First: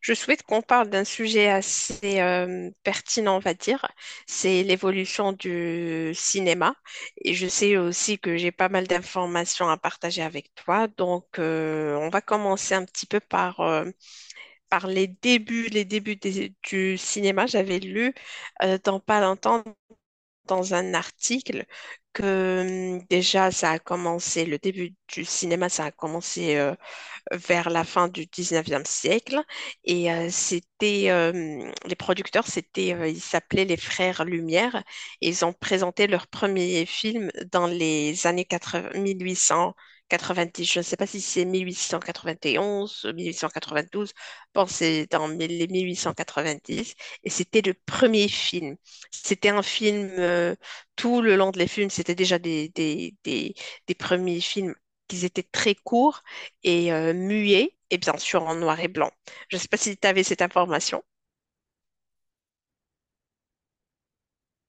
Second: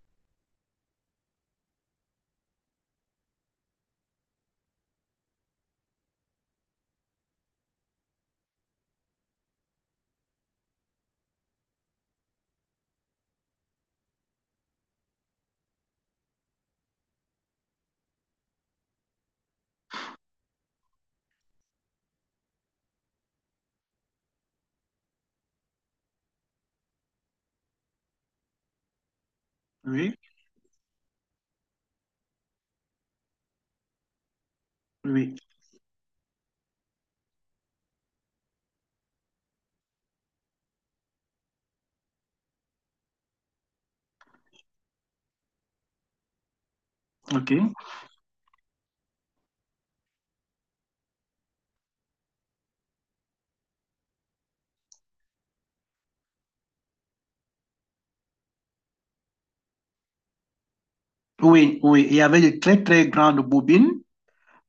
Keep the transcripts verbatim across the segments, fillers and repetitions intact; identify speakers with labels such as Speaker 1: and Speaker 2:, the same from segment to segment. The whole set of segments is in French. Speaker 1: Je souhaite qu'on parle d'un sujet assez euh, pertinent, on va dire. C'est l'évolution du cinéma. Et je sais aussi que j'ai pas mal d'informations à partager avec toi. Donc, euh, on va commencer un petit peu par, euh, par les débuts, les débuts des- du cinéma. J'avais lu euh, dans pas longtemps dans un article que hum, déjà ça a commencé, le début du cinéma, ça a commencé euh, vers la fin du dix-neuvième siècle. Et
Speaker 2: Oui,
Speaker 1: euh, c'était, euh, les producteurs, c'était, euh, ils s'appelaient les Frères Lumière. Et
Speaker 2: oui,
Speaker 1: ils ont présenté leur premier film dans les années quatre-vingts mille huit cent quatre-vingt-dix. Je ne sais pas si c'est mille huit cent quatre-vingt-onze, mille huit cent quatre-vingt-douze. Bon, c'est dans les mille huit cent quatre-vingt-dix. Et
Speaker 2: ok.
Speaker 1: c'était le premier film. C'était un film, euh, tout le long de les films, c'était déjà des, des, des, des premiers films qui étaient très courts et euh, muet et bien sûr en noir et blanc. Je ne sais pas si tu avais cette information.
Speaker 2: Oui, oui, il y avait de très, très grandes bobines,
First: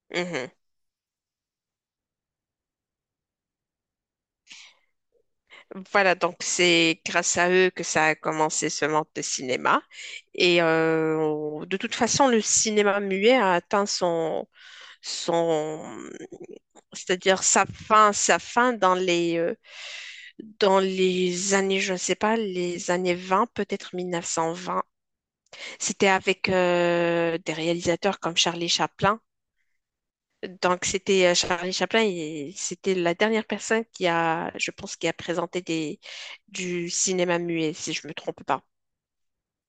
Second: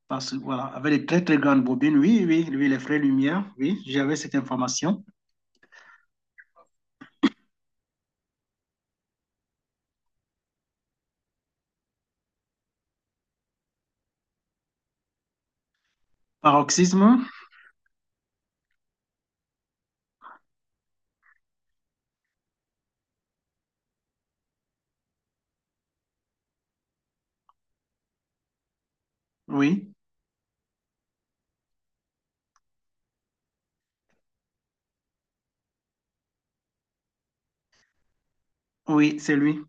Speaker 2: parce que
Speaker 1: Mhm.
Speaker 2: voilà, avec de très, très grandes bobines, oui, oui, oui, les frais Lumière, oui, j'avais cette information.
Speaker 1: Voilà, donc c'est grâce à eux que ça a commencé ce monde de cinéma. Et euh, de toute façon, le cinéma muet a atteint son, son,
Speaker 2: Paroxysme,
Speaker 1: c'est-à-dire sa fin, sa fin dans les, euh, dans les années, je ne sais pas, les années vingt peut-être mille neuf cent vingt. C'était avec euh, des réalisateurs comme Charlie Chaplin.
Speaker 2: oui,
Speaker 1: Donc, c'était euh, Charlie Chaplin et c'était la dernière personne qui a, je pense, qui a présenté des, du cinéma muet, si je ne me trompe pas.
Speaker 2: oui, c'est lui.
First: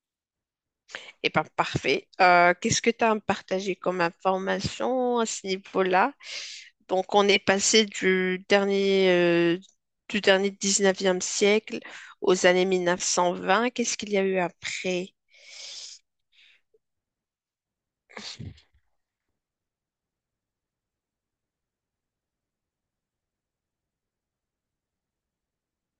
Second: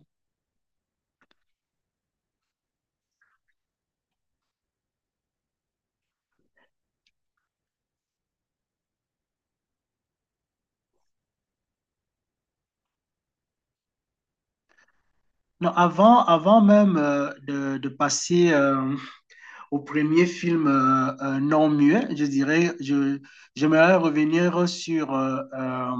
Speaker 1: Eh bien, parfait. Euh, qu'est-ce que tu as à me partager comme information à ce niveau-là? Donc, on est passé du dernier, euh, du dernier dix-neuvième siècle aux années mille neuf cent vingt. Qu'est-ce qu'il y a eu après?
Speaker 2: Non, avant, avant même euh, de, de passer euh, au premier film euh, euh, non muet, je dirais, je, j'aimerais revenir sur euh, euh,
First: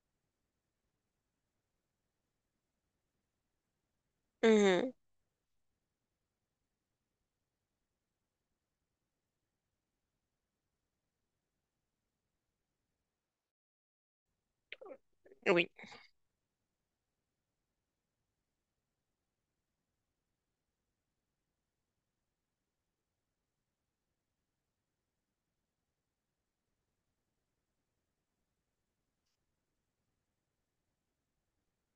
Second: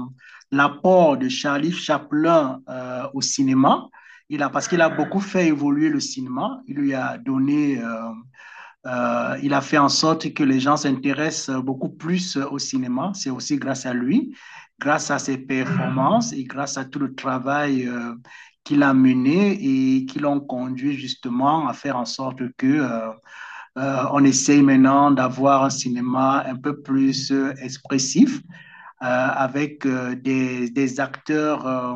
Speaker 2: l'apport de Charlie Chaplin euh, au cinéma. Il a, parce qu'il a
Speaker 1: Mhm,
Speaker 2: beaucoup fait évoluer le cinéma. Il lui a donné, euh, euh, il a fait en sorte que les gens s'intéressent beaucoup plus au cinéma. C'est aussi grâce à lui, grâce à ses
Speaker 1: oui,
Speaker 2: performances et grâce à tout le travail euh, qu'il a mené et qui l'ont conduit justement à faire en sorte que euh, euh, on essaye maintenant d'avoir un cinéma un peu plus euh, expressif, euh, avec euh, des, des, acteurs euh,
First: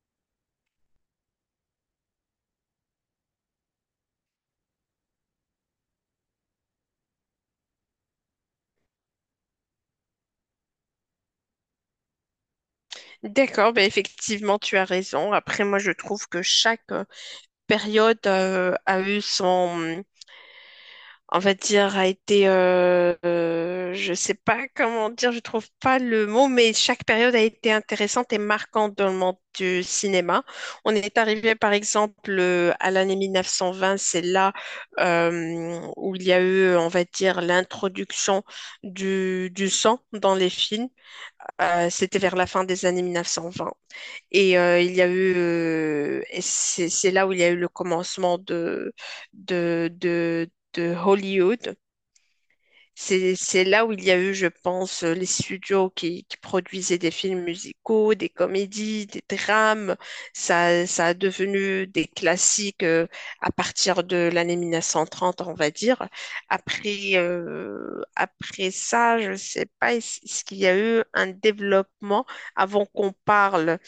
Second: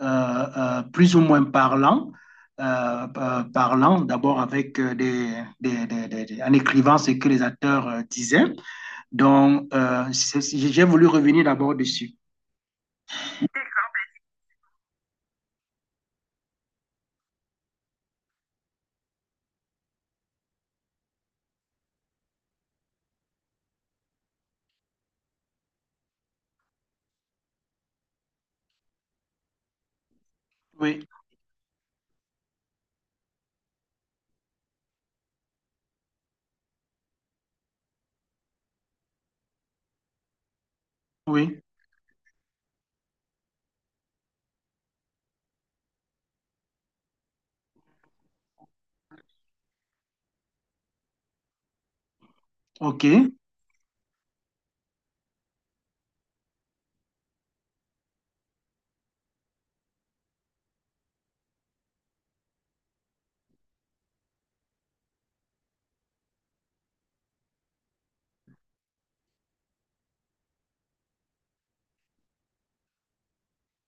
Speaker 2: euh, euh, plus ou moins parlants. Euh, euh, parlants, d'abord avec euh, des, des, des, des, en écrivant ce que les acteurs euh, disaient. Donc, euh, j'ai voulu revenir d'abord dessus.
Speaker 1: d'accord, ben effectivement, tu as raison. Après, moi, je trouve que chaque euh, période euh, a eu son, on va dire, a été, euh, euh, je sais pas comment dire, je trouve pas le mot, mais chaque période a été intéressante et marquante dans le monde du cinéma. On
Speaker 2: Oui,
Speaker 1: est arrivé, par exemple, euh, à l'année mille neuf cent vingt, c'est là euh, où il y a eu, on va dire, l'introduction du, du sang dans les films.
Speaker 2: oui,
Speaker 1: Euh, c'était vers la fin des années mille neuf cent vingt. Et euh, il y a eu, euh, et c'est c'est là où il y a eu le commencement de, de, de de Hollywood.
Speaker 2: ok.
Speaker 1: c'est, c'est là où il y a eu, je pense, euh, les studios qui, qui produisaient des films musicaux, des comédies, des drames. Ça, ça a devenu des classiques euh, à partir de l'année mille neuf cent trente, on va dire. Après, euh, après ça, je sais pas, est-ce est-ce qu'il y a eu un développement avant qu'on parle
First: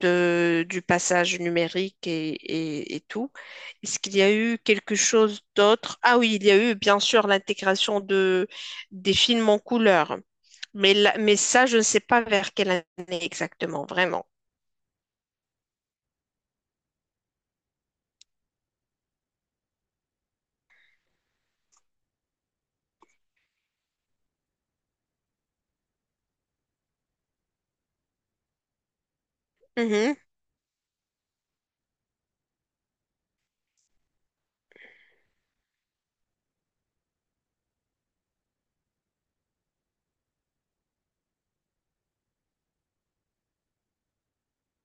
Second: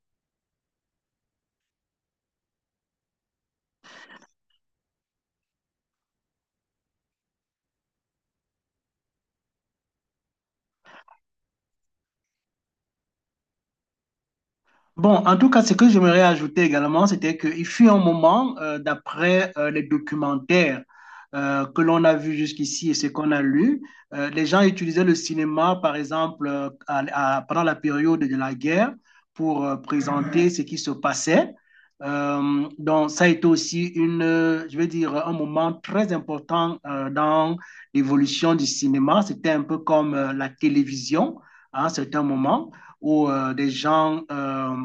Speaker 1: de, du passage numérique et, et et tout? Est-ce qu'il y a eu quelque chose d'autre? Ah oui, il y a eu bien sûr l'intégration de, des films en couleur. Mais, là- mais ça, je ne sais pas vers quelle année exactement, vraiment.
Speaker 2: Bon, en tout cas, ce que j'aimerais ajouter également, c'était qu'il fut un moment, euh, d'après euh, les documentaires euh, que l'on a vus jusqu'ici et ce qu'on a lu, euh, les gens utilisaient le cinéma, par exemple, euh, à- à- pendant la période de la guerre pour euh,
Speaker 1: Mhm.
Speaker 2: présenter ce qui se passait. Euh, donc, ça a été aussi une, euh, je vais dire, un moment très important euh, dans l'évolution du cinéma. C'était un peu comme euh, la télévision à un certain moment où euh, des gens euh,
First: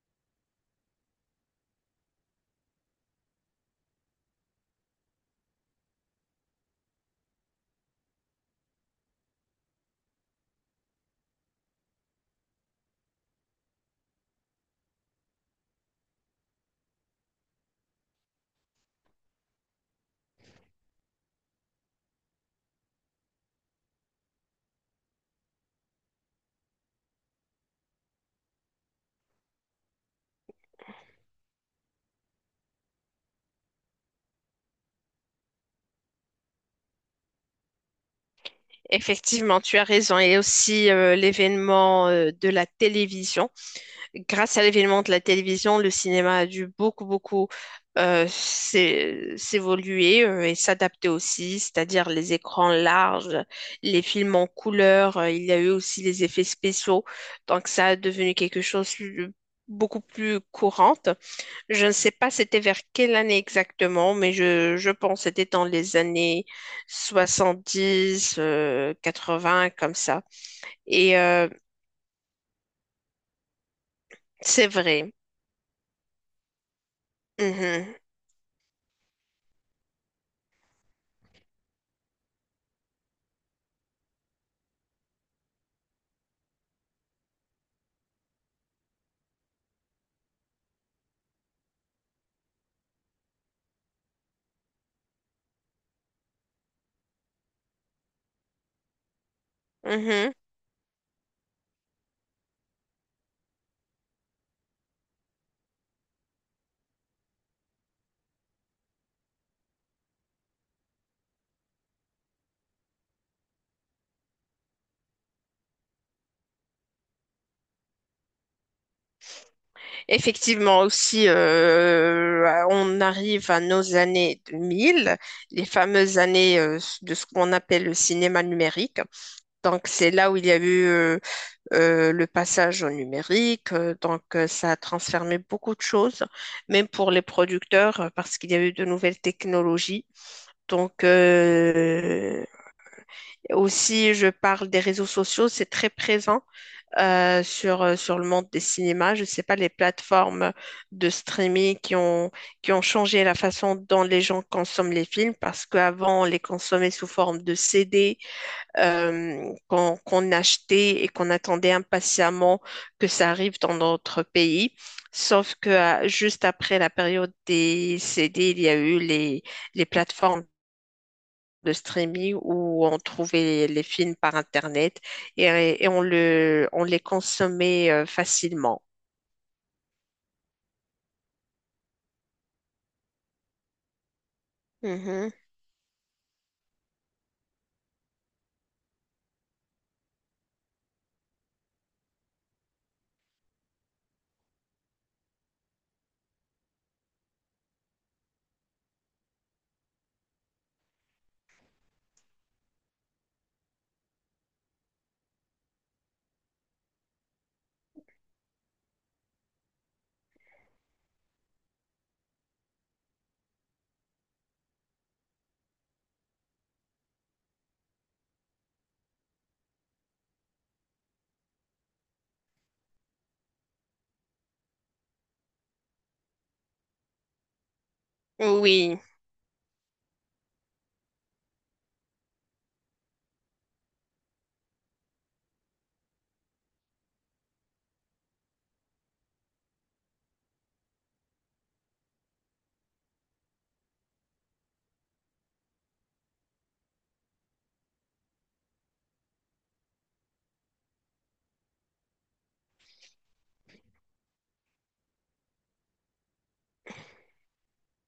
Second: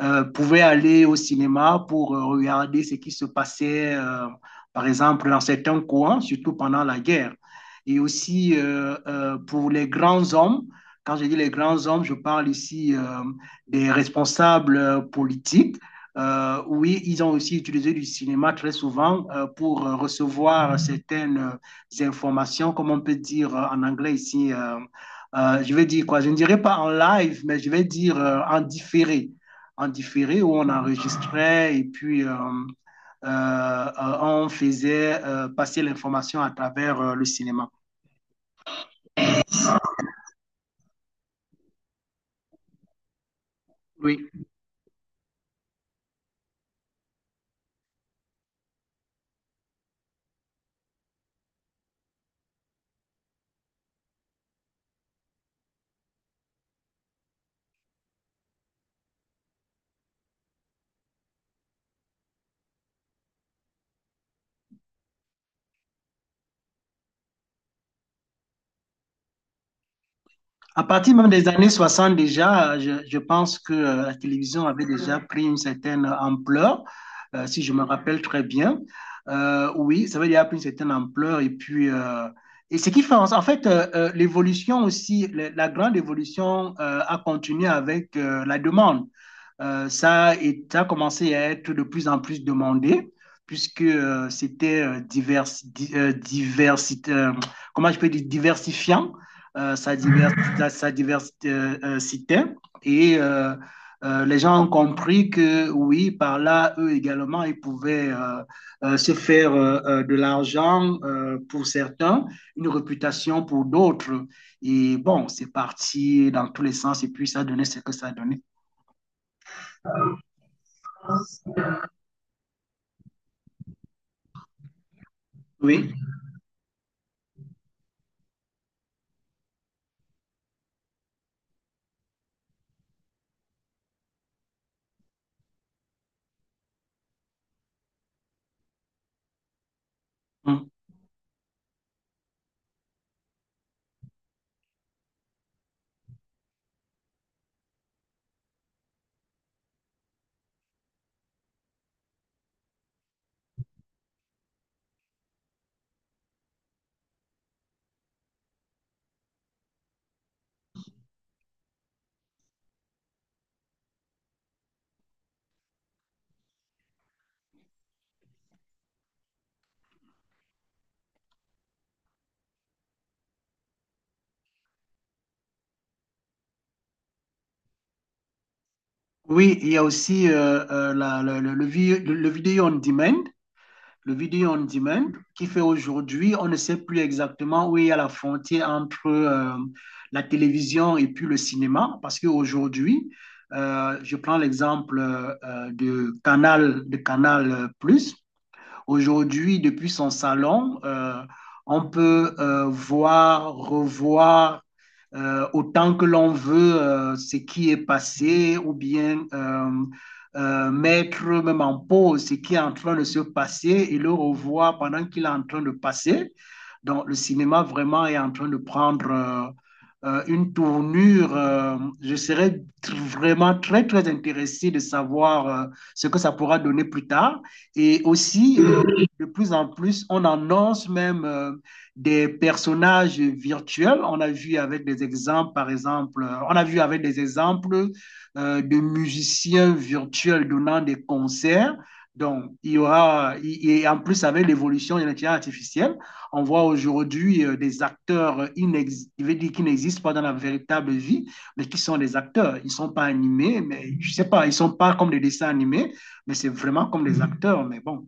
Speaker 2: euh, pouvaient aller au cinéma pour euh, regarder ce qui se passait, euh, par exemple, dans certains coins, surtout pendant la guerre. Et aussi euh, euh, pour les grands hommes, quand je dis les grands hommes, je parle ici euh, des responsables euh, politiques. Euh, oui, ils ont aussi utilisé du cinéma très souvent euh, pour euh, recevoir certaines euh, informations, comme on peut dire euh, en anglais ici, euh, euh, je vais dire quoi, je ne dirais pas en live, mais je vais dire euh, en différé. En différé, où on enregistrait et puis euh, euh, euh, on faisait euh, passer l'information à travers euh, le cinéma.
Speaker 1: Effectivement, tu as raison. Et aussi euh, l'événement euh, de la télévision.
Speaker 2: Oui.
Speaker 1: Grâce à l'événement de la télévision, le cinéma a dû beaucoup, beaucoup euh, s'é- s'évoluer euh, et s'adapter aussi, c'est-à-dire les écrans larges, les films en couleur. Euh, il y a eu aussi les effets spéciaux. Donc ça a devenu quelque chose de beaucoup plus courante. Je ne sais pas c'était vers quelle année exactement, mais je, je pense que c'était dans les années soixante-dix, euh, vingts comme ça.
Speaker 2: À partir
Speaker 1: Et
Speaker 2: même des
Speaker 1: euh,
Speaker 2: années soixante déjà, je, je pense que euh, la télévision
Speaker 1: c'est
Speaker 2: avait
Speaker 1: vrai.
Speaker 2: déjà pris une certaine ampleur, euh, si je me
Speaker 1: Mhm,
Speaker 2: rappelle très bien. Euh, oui, ça avait déjà pris une certaine ampleur. Et puis, euh, et ce qui fait, en en fait, euh, euh, l'évolution aussi, la, la grande évolution euh, a continué avec euh, la demande. Euh, ça, est- ça a commencé à être de plus en plus demandé, puisque euh, c'était euh, divers, di- euh, diversité, euh, comment je peux dire, diversifiant, euh, ça,
Speaker 1: mhm.
Speaker 2: divers, ça, ça diversité, euh, euh, citait. Et euh, euh, les gens ont compris que oui, par là, eux également, ils pouvaient euh, euh, se faire euh, euh, de l'argent euh, pour certains, une réputation pour d'autres. Et bon, c'est parti dans tous les sens, et puis ça a donné ce que ça a donné.
Speaker 1: Effectivement, aussi, euh, on arrive à nos années deux mille, les
Speaker 2: Oui.
Speaker 1: fameuses années euh, de ce qu'on appelle le cinéma numérique. Donc, c'est là où il y a eu euh, euh, le passage au numérique. Euh, donc, euh, ça a transformé beaucoup de choses, même pour les producteurs, euh, parce qu'il y a eu de nouvelles technologies.
Speaker 2: Mhm.
Speaker 1: Donc, euh, aussi, je parle des réseaux sociaux, c'est très présent euh, sur, euh, sur le monde des cinémas. Je ne sais pas, les plateformes de streaming qui ont, qui ont changé la façon dont les gens consomment les films, parce qu'avant, on les consommait sous forme de C D euh, qu'on qu'on achetait et qu'on attendait impatiemment que ça arrive dans notre pays. Sauf que ah, juste après la période des C D, il y a eu les, les plateformes de streaming où on trouvait les films par Internet et, et on le, on les consommait euh, facilement.
Speaker 2: Oui, il y a aussi euh, euh, la- le, le- le vi- le vidéo on demand, le vidéo on demand,
Speaker 1: Mhm.
Speaker 2: qui fait aujourd'hui, on ne sait plus exactement où il y a la frontière entre euh, la télévision et puis le cinéma, parce qu'aujourd'hui, euh, je prends l'exemple euh, euh, de Canal, de Canal+, Plus. Aujourd'hui, depuis son salon, euh, on peut euh, voir, revoir euh, autant que l'on veut euh, ce qui est passé ou bien euh, euh, mettre même en pause ce qui est en train de se passer et le revoir pendant qu'il est en train de passer. Donc, le cinéma vraiment est en train de prendre euh, euh, une tournure. Euh, je serais vraiment très, très intéressé de savoir euh, ce que ça pourra donner plus tard. Et aussi, euh,
Speaker 1: Oui.
Speaker 2: de plus en plus, on annonce même euh, des personnages virtuels. On a vu avec des exemples, par exemple, euh, on a vu avec des exemples euh, de musiciens virtuels donnant des concerts. Donc, il y aura, et en plus avec l'évolution de l'intelligence artificielle, on voit aujourd'hui euh, des acteurs inex- je vais dire qui n'existent pas dans la véritable vie, mais qui sont des acteurs. Ils ne sont pas animés, mais je ne sais pas, ils ne sont pas comme des dessins animés, mais c'est vraiment comme les acteurs, mais bon.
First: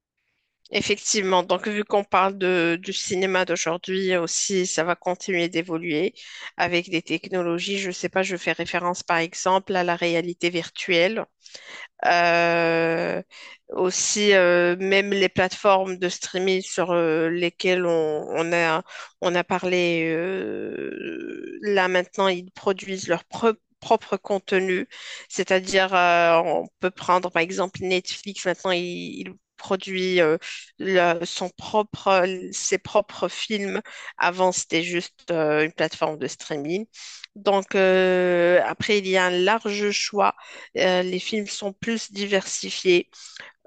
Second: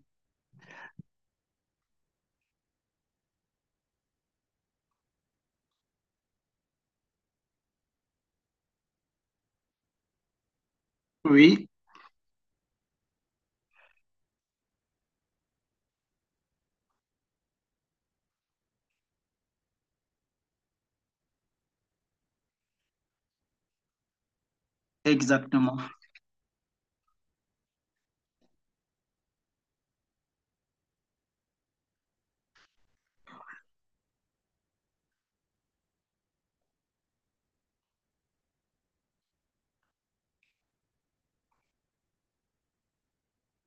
Speaker 1: Effectivement, donc vu qu'on parle de, du cinéma d'aujourd'hui aussi, ça va continuer d'évoluer avec des technologies. Je ne sais pas, je fais référence par exemple à la réalité virtuelle.
Speaker 2: Oui,
Speaker 1: Euh, Aussi, euh, même les plateformes de streaming sur euh, lesquelles on, on a, on a parlé, euh, là maintenant, ils produisent leur pro- propre contenu.
Speaker 2: exactement.
Speaker 1: C'est-à-dire, euh, on peut prendre par exemple Netflix, maintenant, il, il produit euh, le- son propre, ses propres films. Avant, c'était juste euh, une plateforme de streaming. Donc, euh, après, il y a un large choix euh, les films sont plus diversifiés.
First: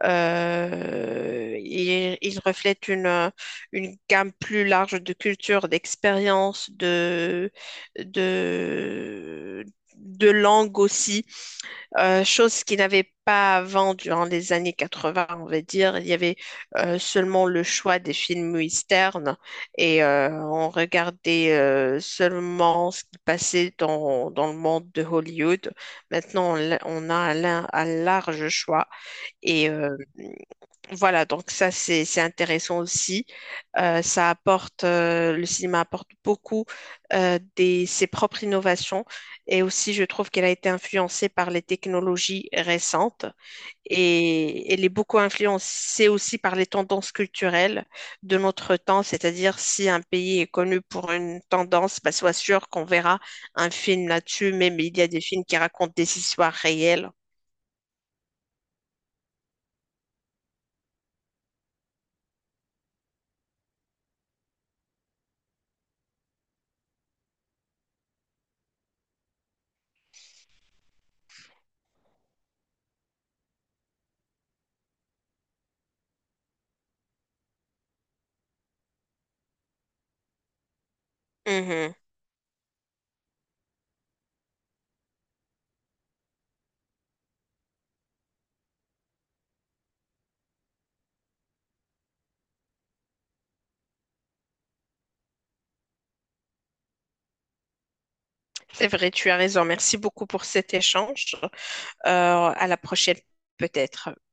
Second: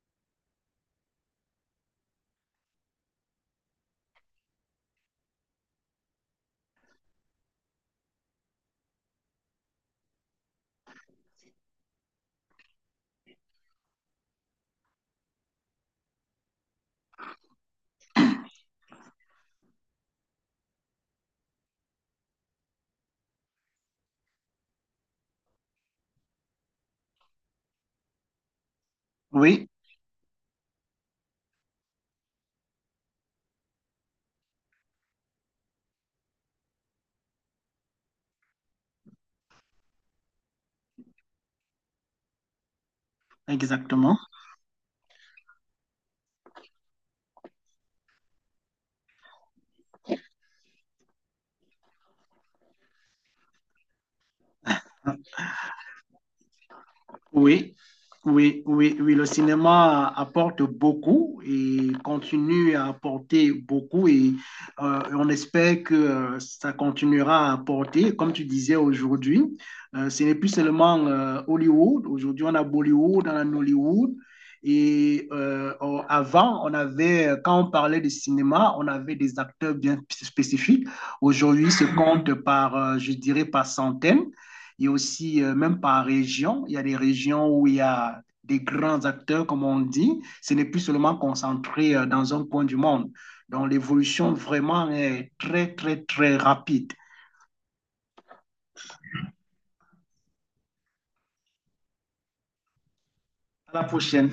Speaker 1: Euh, ils, ils reflètent une, une gamme plus large de cultures, d'expériences, de, de, de langue aussi euh, chose qu'il n'avait pas avant durant les années quatre-vingts, on va dire. Il y avait euh, seulement le choix des films westerns et euh, on regardait euh, seulement ce qui passait dans, dans le monde de Hollywood. Maintenant, on, l'a- on a un, lin- un large choix
Speaker 2: Oui,
Speaker 1: et euh, voilà, donc ça, c'est, c'est intéressant aussi. Euh, ça apporte, euh, le cinéma apporte beaucoup euh, des, ses propres innovations. Et aussi, je trouve qu'elle a été influencée par les technologies récentes.
Speaker 2: exactement.
Speaker 1: Et elle est beaucoup influencée aussi par les tendances culturelles de notre temps. C'est-à-dire, si un pays est connu pour une tendance, bah, sois sûr qu'on verra un film là-dessus. Même il y a des films qui racontent des histoires réelles.
Speaker 2: Oui, oui, oui, oui, le cinéma apporte beaucoup et continue à apporter beaucoup et euh, on espère que euh, ça continuera à apporter. Comme tu disais aujourd'hui, euh, ce n'est plus seulement euh, Hollywood. Aujourd'hui, on a Bollywood, on a Nollywood. Et euh, on- avant, on avait, quand on parlait de cinéma, on avait des acteurs bien spécifiques. Aujourd'hui, se
Speaker 1: Mhm.
Speaker 2: compte par, euh, je dirais, par centaines. Il y a aussi, euh, même par région, il y a des régions où il y a des grands acteurs, comme on dit. Ce n'est plus seulement concentré euh, dans un coin du monde. Donc, l'évolution vraiment est très, très, très rapide.
Speaker 1: C'est vrai, tu as raison. Merci beaucoup pour cet échange. Euh, à la prochaine,
Speaker 2: À la
Speaker 1: peut-être.
Speaker 2: prochaine.